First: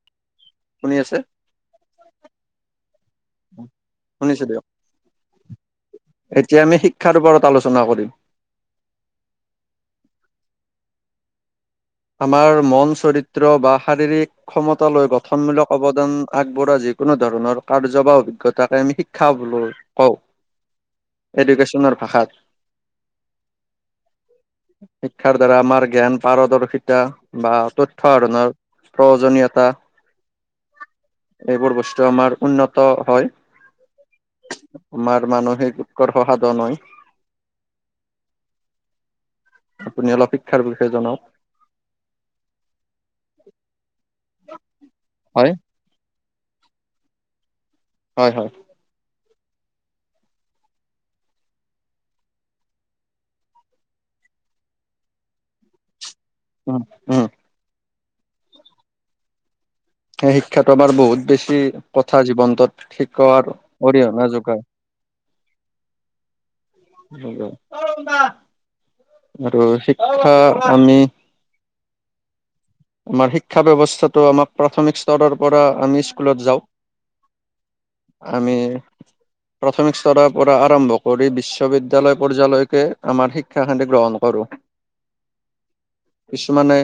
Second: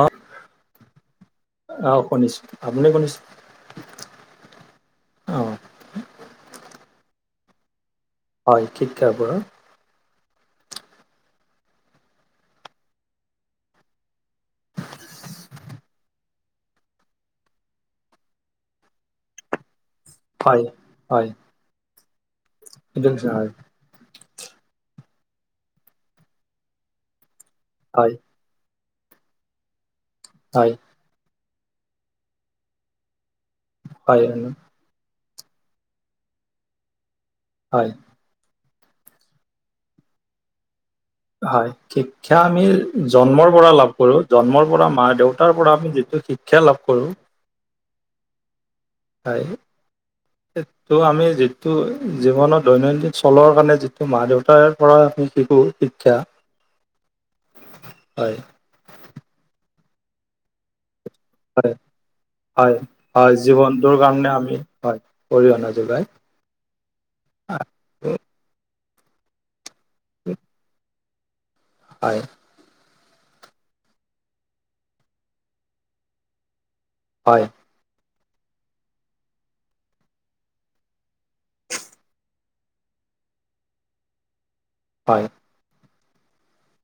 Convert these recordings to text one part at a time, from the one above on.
অ', শুনি আছে অ' শুনিছো আপুনি শুনিছে? শুনিছো দিয়ক। অ এতিয়া আমি শিক্ষাৰ ওপৰত আলোচনা কৰিম। হয় শীক্ষাৰ ওপৰত। আমাৰ মন চৰিত্ৰ বা শাৰীৰিক ক্ষমতা লৈ গঠনমূলক অৱদান আগবঢ়া যিকোনো ধৰণৰ কাৰ্য বা অভিজ্ঞতাকে আমি খা বোলো। কও হয় হয় এডুকেশ্যনৰ ভাষাত। সেইটো হয় শিক্ষাৰ দ্বাৰা আমাৰ জ্ঞান পাৰদৰ্শিতা বা তথ্য হয় আহৰনৰ প্ৰয়োজনীয়তা। হয়। এইবোৰ বস্তু আমাৰ উন্নত হয়। হয়। আমাৰ মানসিক উৎকৰ্ষ সহাধ হয়। হয়। আপুনি অলপ শিক্ষাৰ বিষয়ে জনাওক? হয় শিক্ষা আমি জন্মৰ পৰা লাভ কৰো। জন্মৰ পৰা মা হয় দেউতাৰ পৰা আমি যিটো শিক্ষা লাভ কৰো। হয় হয়। হয়। সেইটো আমি যিটো জীৱনৰত দৈনন্দিন চলৰ কাৰণে যিটো মা-দেউতাৰ পৰা আমি শিকোঁ। শিক্ষা। উম, উম। হয়। সেই শিক্ষাতটো আমাৰ বহুত বেছি হয় প্ৰথা হয় জীৱনটোত হয় শিকোৱাৰ জীৱনটোৰ কাৰণে অৰিহণা আমি যোগায়। হয় অৰিহণা যোগাই। হয় আৰু শিক্ষা আমি হয়। আমাৰ শিক্ষা ব্যৱস্থাটো আমাক প্ৰাথমিক স্তৰৰ পৰা আমি স্কুলত যাওঁ। হয়। আমি প্ৰাথমিক স্তৰৰ পৰা আৰম্ভ কৰি বিশ্ববিদ্যালয় পৰ্যায়লৈকে আমাৰ শিক্ষাখানি গ্ৰহণ কৰোঁ। হয়। কিছুমানে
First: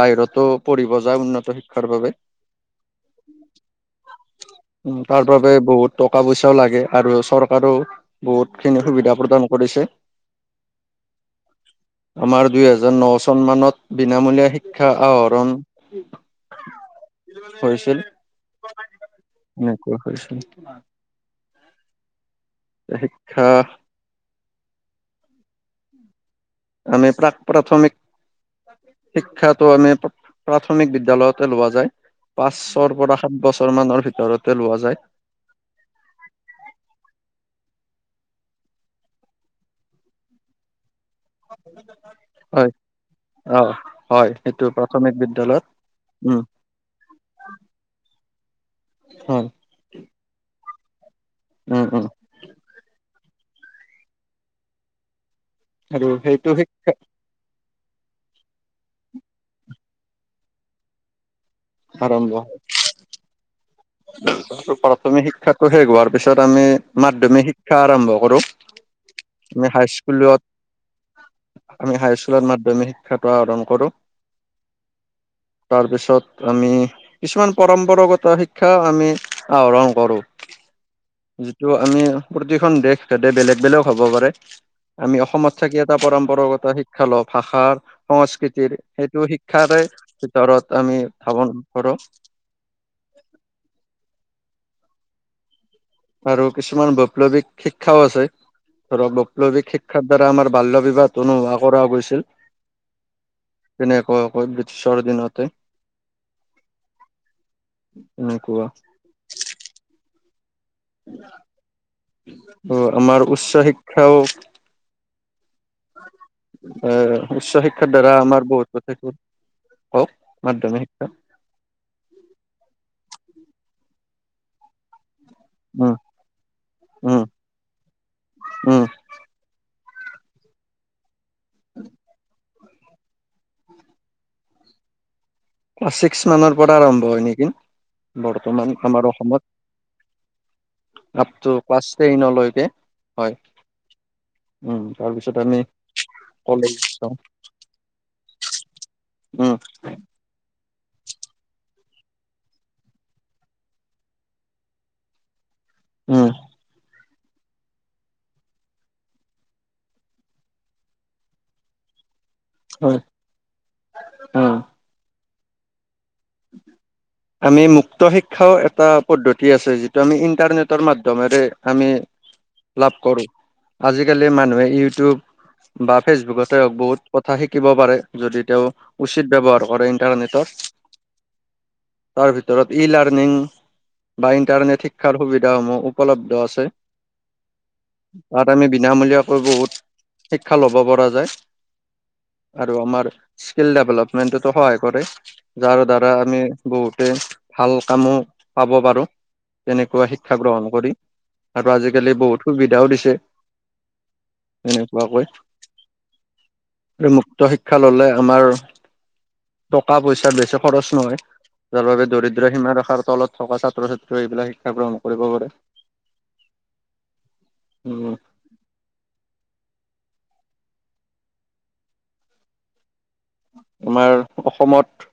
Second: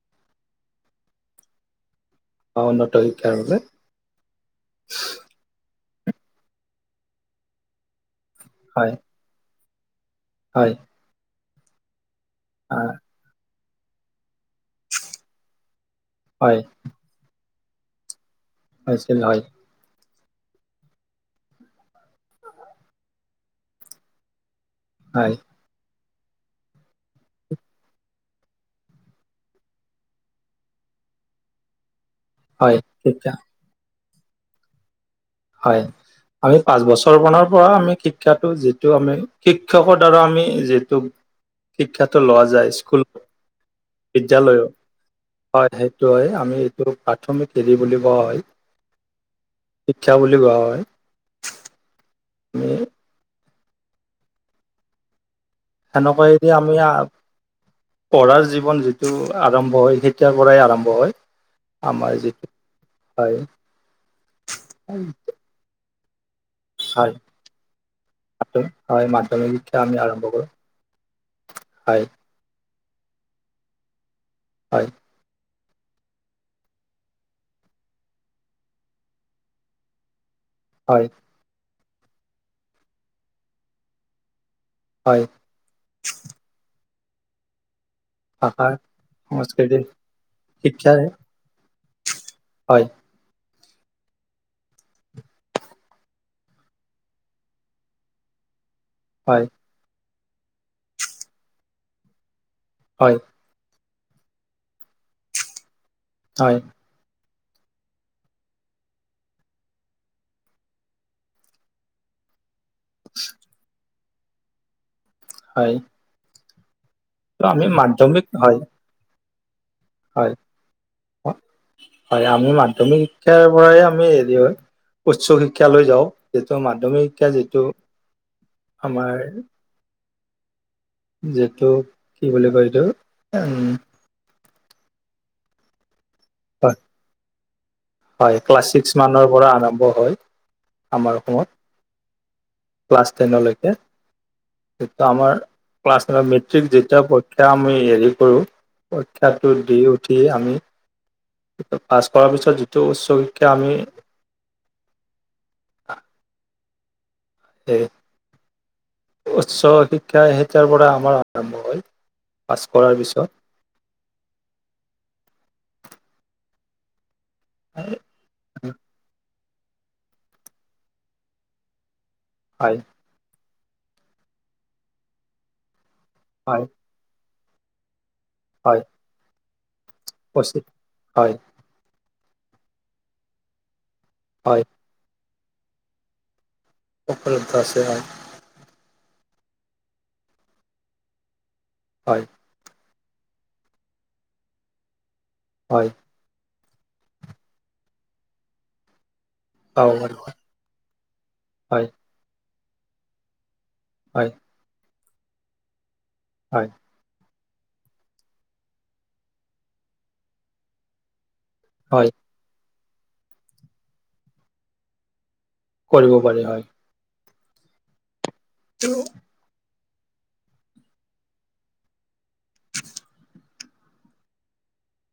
বাহিৰতো পঢ়িব যায় উন্নত শিক্ষাৰ বাবে অ, উন্নত শিক্ষাৰ বাবে উ, তাৰ বাবোবে বহুত টকা পইচাও লাগে আৰু চৰকাৰও বহুত খিনি হয় সুবিধা প্ৰদান কৰিছে। হয়। আমাৰ দুই আ হোজাৰ ন চন মানত বিনামূলীয়া শিক্ষা হয়, কৰিছিল। হৈছিল হয়। এনেকুৱা হৈ, হৈছে শিক্ষা হয়। আমি প্ৰাক-প্ৰাথমিক শিক্ষাটো আমি প্ৰাথমিক বিদ্যায়ালয়তে লোৱা যায়। হয়, পাঁচৰ পৰা, শিক্ষা সাত বছৰ মানৰ ভিতৰতে লোৱা যায়। হয় আমি পাঁচ বছৰ পৰ, পৰা আমি শিক্ষাটো যিটো আমি শিক্ষকৰ দ্বাৰা আমি যিহেতু শিক্ষাটো লোৱা হয় যায় স্কুল অ হয় সেইটো বিদ্যালয়ো প্ৰাথমিক বিদ্যালয়ত হয় সেইটো হয় উম আমি এইটো প্ৰাথমিক বুলি কোৱা হয়। হয়। শিক্ষা বুলি কোৱা হয়। উ, অ'। [inaudible] আৰু সেইটো সেনেকুৱাইদি আমি শিক্ষা পঢ়াৰ জীৱন যিটো আৰম্ভ হয় তেতিয়াৰ পৰাই আৰম্ভ হয় আমাৰ আৰম্ভ যিটো হয়। প্ৰাথমিক শিক্ষাতটো শেষ হোৱাৰ পিছত আমি হয় মাধ্মিক শিক্ষা আৰম্ভ কৰোঁ মাধ্য- হয় মাধ্যমিক আমি শিক্ষা আমি আৰম্ভ কৰোঁ হাইস্কুলত। আমি হয় হাইস্কুলত মাধ্যমিক শিক্ষাটো আহৰণ কৰোঁ। হয়। তাৰপিছত আমি কিছুমান পৰম্পৰাগত শিক্ষা শিক্ষাও আমি আহৰণ কৰোঁ। হয়। যিটো আমি প্ৰতিখন দেশ হেদে বেলেগ, বেলেগ হ'ব পাৰে আমি হয় অসমত। থাকি এটা পৰম্পৰাগত শিক্ষা ল ভাষাৰ ভাষা সংস্কৃতিৰ সেইটো শিক্ষাৰে সংস্কৃতিৰ ভিতৰত শিক্ষাৰ আমি ধাৱন কৰোঁ। হয়। আৰু কিছুমান বৈপ্লৱিক শিক্ষাও আছে ধৰক হয়, বৈপ্লৱিক শিক্ষা। শিক্ষাৰ দ্বাৰা আমাৰ বাল্য বিবাহ অনুভোৱা কৰা গৈছিল। হয়, তেনেকুৱৈ ব্ৰিছৰ দিনতে, হয়, ননে কোৱা। অ, আমাৰ উচ্চ শিক্ষাও হয়, অহ, ত' উচ্চ আমি শিক্ষাৰ দ্বাৰা মাধ্যমিক আমাৰ হয়, বহুত [inaudible] কওক, হয়, মাধ্যমিক শিক্ষা হয় আমি মাধ্যমিক শিক্ষাৰ পৰাই আমি হেৰি হয় উচ্চ শিক্ষা শিক্ষ লৈ উম যাওঁ যিটো মাধ্যমিক উম শিক্ষা যিটো উম আমাৰ যিটো কি বুলি কয় এইটো উম, ক্লাছ ছিক্স মানৰ পৰা আৰম্ভ হয় নেকি হয়, ক্লাছ বৰ্তমান ছিক্স আমাৰ মানৰ অসমত পৰা আৰম্ভ হয়। আমাৰ আপ অসমত টু ক্লাছ টেইনলৈকে ক্লাছ হয় টেনলৈকে। উম, তাৰপিছত আমাৰ আমি ক্লা নাই মেট্ৰিক কলেজ যেতিয়া যাওঁ এয়া আমি হেৰি কৰোঁ পৰীক্ষাটো উম, দি উঠি আমি পাছ কৰাৰ পিছত যিটো উচ্চ শিক্ষা আমি অ, [inaudible] উচ্চ শিক্ষা সেই তেতিয়াৰ পৰা আমাৰ আৰম্ভ হয়। পাছ কৰাৰ হয়, পিছত। উম, আমি হয় মুক্ত শিক্ষাও এটা পদ্ধতি কি আছে যিটো আমি ইণ্টাৰনেটৰ মাধ্যমেৰে আমি লাভ কৰোঁ। আজিকালি মানুহে ইউটিউব বা ফেচবুকতে হয় হওক বহুত কথা শিকিব পাৰে, যদি তেওঁ উচিত ব্যৱহাৰ কৰে, ইন্টাৰনেটৰ অচি, হয়, তাৰ ভিতৰত ই লাৰ্ণিং বা হয় ইণ্টাৰনেট শিক্ষাৰ সুবিধাসমূহ উপলব্ধ আছে। উপলব্ধ আছে হয়। তাত আমি বিনামূলীয়াকৈ বহুত শিক্ষা লব পৰা যায়। হয়, আৰু আমাৰ স্কিল ডেভেলপমেন্টতো সহায় কৰে যাৰ হয় দ্বাৰা আমি বহুতে ভাল কামো পাব পাৰোঁ। পাব তেনেকুৱা পাৰি শিক্ষা গ্ৰহণ কৰি, আৰু হয় আজিকালি বহুত সুবিধাও দিছে। হয়, এনেকুৱাকৈ। হয়। আৰু মুক্ত শিক্ষা ললে আমাৰ টকা পইচাৰ বেছি খৰচ নহয়। যাৰ বাবে হয় দৰিদ্ৰ সীমা ৰখাৰ তলত থকা ছাত্ৰ ছাত্ৰী ও এইবিলাক শিক্ষা গ্ৰহণ কৰিব পাৰে। কৰিব পাৰি হয়। উম। [inaudible] আমাৰ অসমত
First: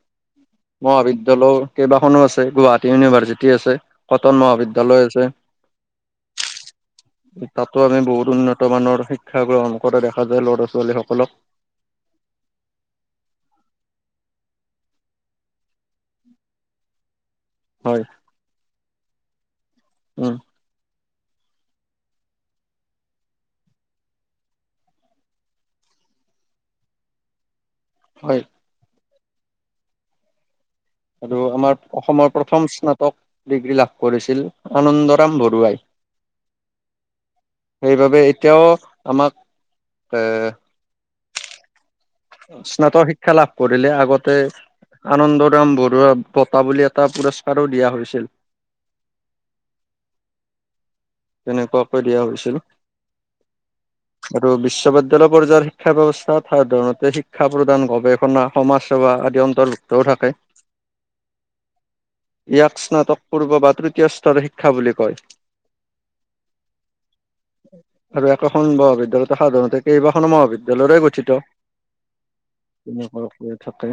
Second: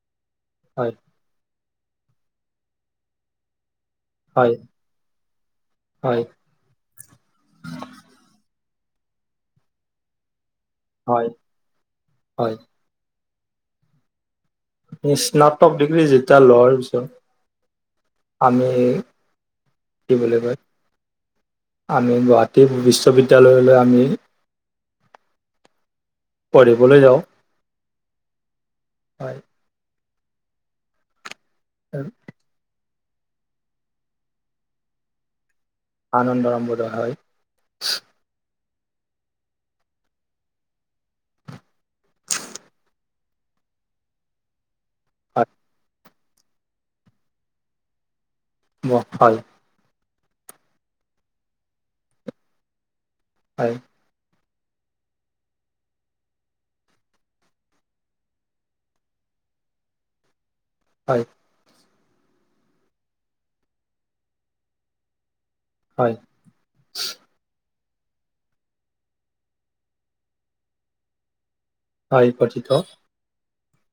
হয় মহাবিদ্য লেও কেইবাখনো আছে গুৱাহাটী ইউনিভাৰ্চিটি আছে। কটন হয় মহাবিদ্যালয় আছে। হয় তাতো আমি বহুত উন্নত মানৰ শিক্ষা গ্ৰহণ কৰা দেখা যায় ল'ৰা ছোৱালী। হয়, সকলক হয়। স্নাতক ডিগ্ৰী যেতিয়া লোৱাৰ পিছত। হয়। আমি কি উম বুলি কয়। আমি গুৱাহাটী বিশ্ববিদ্যালয়লৈ আমি। পঢ়িবলৈ যাওঁ। হয়। হয়। আৰু আমাৰ অসমৰ প্ৰথম স্নাতক ডিগ্ৰী লাভ কৰিছিল আনন্দৰাম বৰুৱাই। আনন্দ ৰামবোধ হয় সেইবাবে এতিয়াও আমাক এ স্নাতক শিক্ষা লাভ কৰিলে আগতে হয় আনন্দৰাম বৰুৱা। বঁটা বুলি এটা পুৰস্কাৰো দিয়া হৈছিল। হয়। তেনেকুৱাকৈ দিয়া হৈছিল। হয়। আৰু বিশ্ববিদ্যয়ালয় পৰ্যায়ৰ শিক্ষা ব্যৱস্থাত সাধাৰণতে শিক্ষা প্ৰদান গৱেষণা। সমাজ সেৱা আদি অন্তৰ্ভুক্তও থাকে। হয়। ইয়াক স্নাতকপূৰ্ব বা তৃতীয় স্তৰৰ শিক্ষা বুলি কয়। হয়। আৰু একোখন মহাবিদ্যালয়ত সাধাৰণতে কেইবাখনো মহাবিদ্যালয়ৰে গঠিত। হয় গঠিত তেনে [unintelligible] থাকে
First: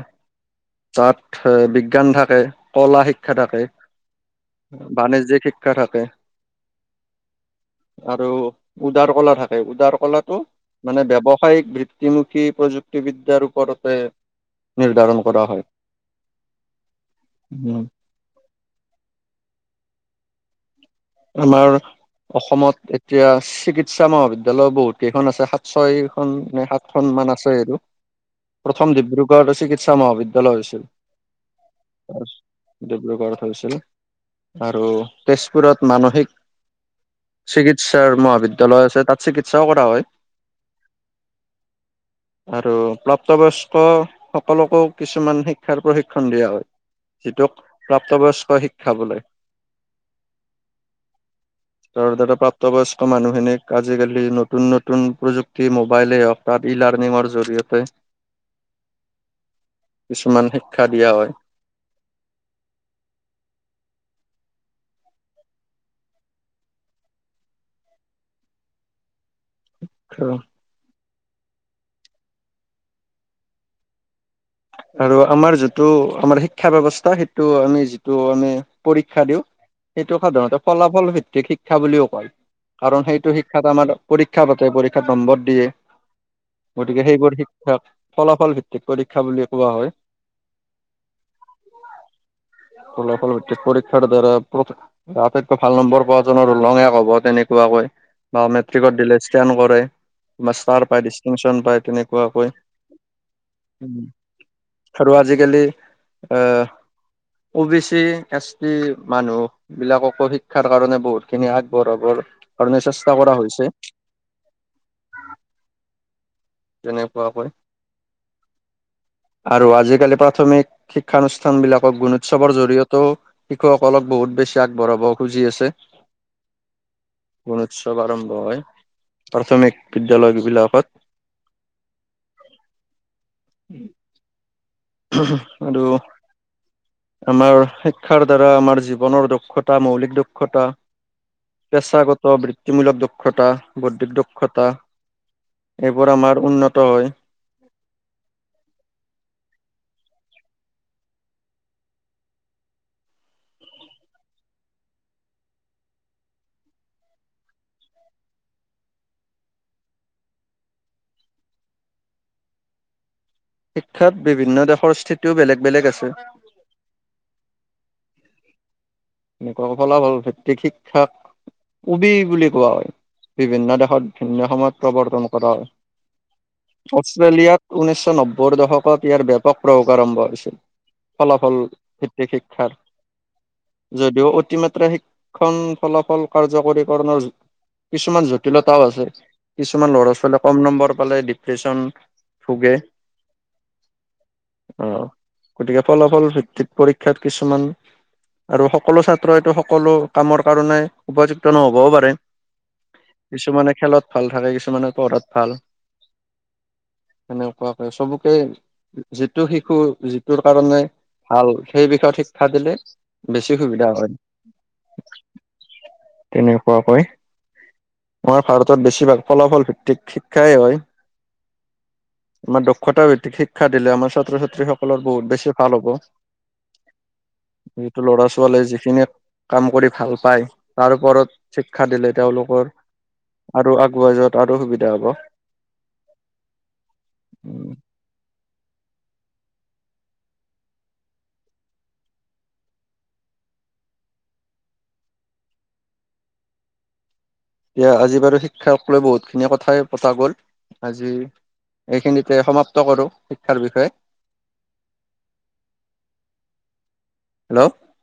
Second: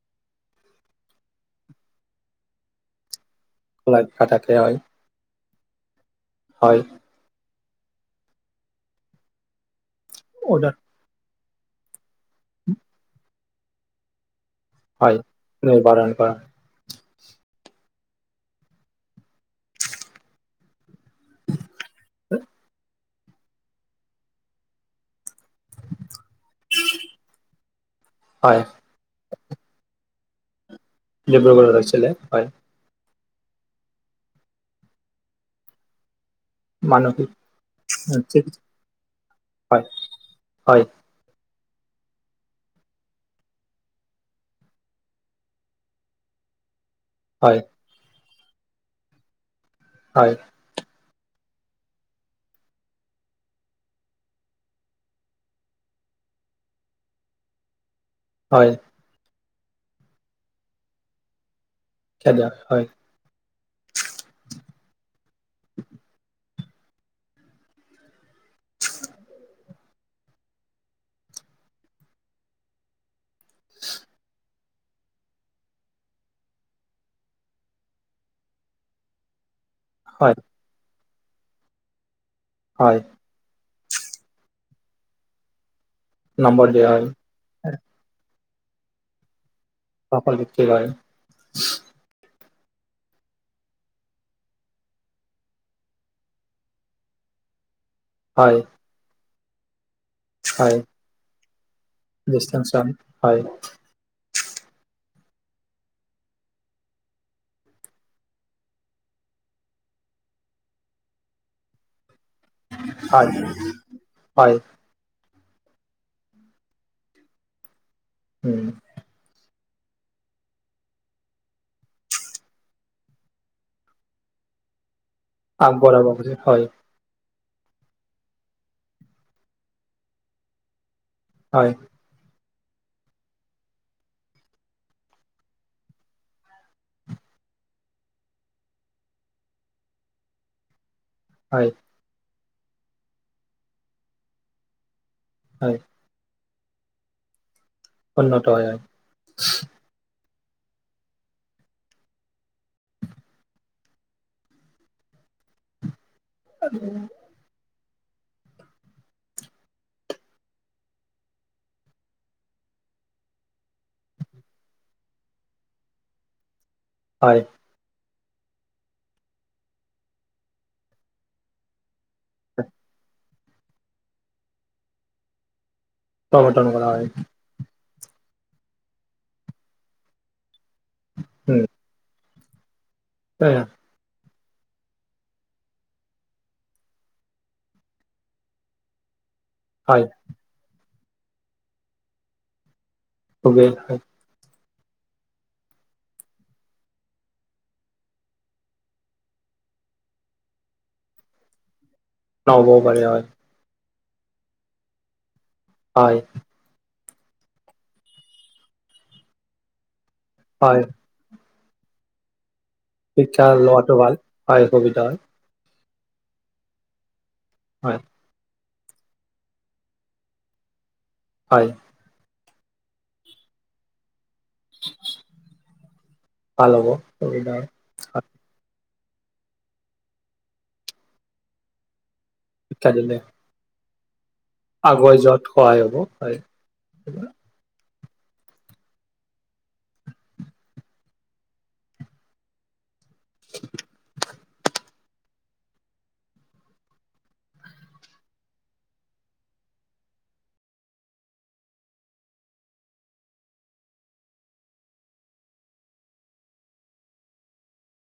তাত এ বিজ্ঞান থাকে, কলা শিক্ষা থাকে। ল কটাতে হয়। বাণিজ্যিক শিক্ষা থাকে। হয়। আৰু উদাৰ কলা থাকে উদাৰ কলাটো। উদাত। মানে ব্যৱসায়িক বৃত্তিমুখী প্ৰযুক্তিবিদ্যাৰ ওপৰতে। হয় নিৰ্ধাৰণ কৰা হয় নিৰ্ধাৰণ কৰা উম। আমাৰ অসমত এতিয়া চিকিৎসা মহাবিদ্যায় বহুত কেইখন আছে ছয়খন নে সাতখনন মান আছে আৰু প্ৰ হয় প্ৰথম ডিব্ৰুগড় চিকিৎসা মহাবিদ্যালয় হৈছিল। ডিব্ৰুগড়ত আছিলে হয়। ডিব্ৰোৰুগড়ত হৈছিলে আৰু তেজপুৰত মানসিক। মানসিক চিকিৎসাৰ মহাবিদ্যয়ালয় আছে তাত চিকিৎসাও কৰা হয়। [inaudible] আৰু প্ৰাপ্তবয়স্কসকলকো কিছুমান শিক্ষাৰ প্ৰশিক্ষণ দিয়া হয়। যিটোক হয় প্ৰাপ্তবয়স্ক শিক্ষা বোলে। হয় তৰ দ্বাৰা প্ৰাপ্তবয়স্ক মানুহখিনিক আজিকালি নতুন নতুন প্ৰযুক্তি মোবাইলেই হওক তাত ই লাৰ্ণিঙৰ জৰিয়তে হয় কিছুমান শিক্ষা দিয়া হয় খ দিয়ক হয় [inaudible] আচ্ছা আৰু আমাৰ যিটো আমাৰ শিক্ষা ব্য্ৱস্থা সেইটো আমি যিটো আমি পৰীক্ষা দিওঁ সেইটোক হয় সাধাৰণতে ফলাফল ভিত্তিক শিক্ষা বুলিও কয় হয় কাৰণ সেইটো শিক্ষাত আমাৰ পৰীক্ষা পাতে পৰীক্ষাত নম্বৰ দিয়ে নম্বৰ দিয়া গতিকে হয় সেইবোৰ শ ফলাফল ভিত্তিক পৰীক্ষা বুলিলিয়ে কোৱা হয় কাপাৰ বিতক গায় ফল ফল খ ধাৰ প্ৰ আটাইতকৈ ভাল নম্বৰ পোৱা জ লঙ এক হ'ব তেনেকুৱাকৈ বা হয় মেট্ৰিকত দিলে ষ্টেণ্ড কৰে বা ষ্টাৰ পায় ডিষ্টিংশচন পায় তেনেক ৱেষ্টাৰ্ণ চং হয়। আৰু আজিকালি O B C S T মানুহ বিলাককো শিক্ষাৰ কাৰণে বহুত খিনি আগবঢ়াবৰ কাৰণে চেষ্টা হয় কৰা হৈছে হয়। তেনেকুৱাকৈ। উম। আৰু আজিকালি প্ৰাথমিক শিক্ষানুষ্ঠান বিলাকক গুণোৎসৱৰ জৰিয়তেও শিশুসকলক বহুত বেছি আগবঢ়াব খুজি আছে। আগবঢ়াব খুজি হয় গুণোৎসৱ আৰম্ভ হয় প্ৰাথমিক বিদ্যালয়বিলাকত। হয়। উম। আৰু আমাৰ শিক্ষাৰ দ্বাৰা আমাৰ জীৱনৰ দক্ষতা মৌলিক দক্ষতা হয়। পেছাগত বৃত্তিমূলক দক্ষতা বৌদ্ধিক দক্ষতা হয়। সেইবোৰ আমাৰ উন্নত হয়। উন্নত হয়। [inaudible] শিক্ষাত বিভিন্ন দেশৰ স্থিতিও বেলেগ বেলেগ আছে। হয়। এনেকুৱা ফলাফল ভিতিক শিক্ষাক কবি বুলি কোৱা হয়। বিভিন্ন দেশত ভিন্ন সময়ত প্ৰৱৰ্তন কৰা হয় প্ৰৱৰ্তন কৰা হয় অষ্ট্ৰেলিয়াত ঊনৈশ নব্বৈ দশকত ইয়াৰ ব্যাপক প্ৰয়োগ আৰম্ভ হৈছিল ফলাফল যে শিক্ষাৰ। হয়। যদিও অতিমাত্ৰা শিক্ষণ ফলাফল কাৰ্যকৰীকৰণৰ কিছুমান জটিলতাও আছে। কিছুমান হয় ল'ৰা ছোৱালীয়ে কম নম্বৰ পালে ডিপ্ৰেচন ভোগে। ভোগে হয়। অ', গতিকে ফলাফল ভিত্তিত পৰীক্ষাত কিছুমান আৰু সকলো ছাত্ৰ এইটো সকলো কামৰ কাৰণে উপযুক্ত নহ'বও পাৰে। নহ'বও পাৰে হয়। কিছুমানে খেলত ভাল থাকে, কিছুমানে পঢ়াত ভাল। হয়। সেনেকুৱাকে চবকে, যিটো শিশু যিটোৰ হয় কাৰণে ভাল, সেই বিষয় শিক্ষা দিলে শিক্ষা বেছি লোৱাটো ভাল, পাই সুবিধা হয়। তেনেকুৱা কৈ হয়। আমাৰ ভাৰতত বেছিভাগ ফলাফল ভিত্তিক শিক্ষাই হয়। হয়। আমাৰ দক্ষতা ভিত্তিক শিক্ষা দিলে, আমাৰ ছাত্ৰ-ছাত্ৰী সকলৰ বহুত বেছি ভাল হ'ব। ভাল হ'ব, সুবিধা যিটো ল'ৰা-ছোৱালীয়ে যিখিনি কাম কৰি ভাল পায়, তাৰ ওপৰত শিক্ষা দিলে তেওঁলোক [unintelligible] আৰু আগুৱাই যোৱাত আৰু সুবিধা হ'ব। আগুৱাই যোৱাত সহায় হ'ব, হয়। এতিয়া [inaudible] দিয়া, আজি বাৰু শিক্ষাক লৈ বহুত খিনি কথাই পতা গ'ল আজি এইখিনিতে সমাপ্ত কৰোঁ, শিক্ষাৰ বিষয়ে। হেল্ল'।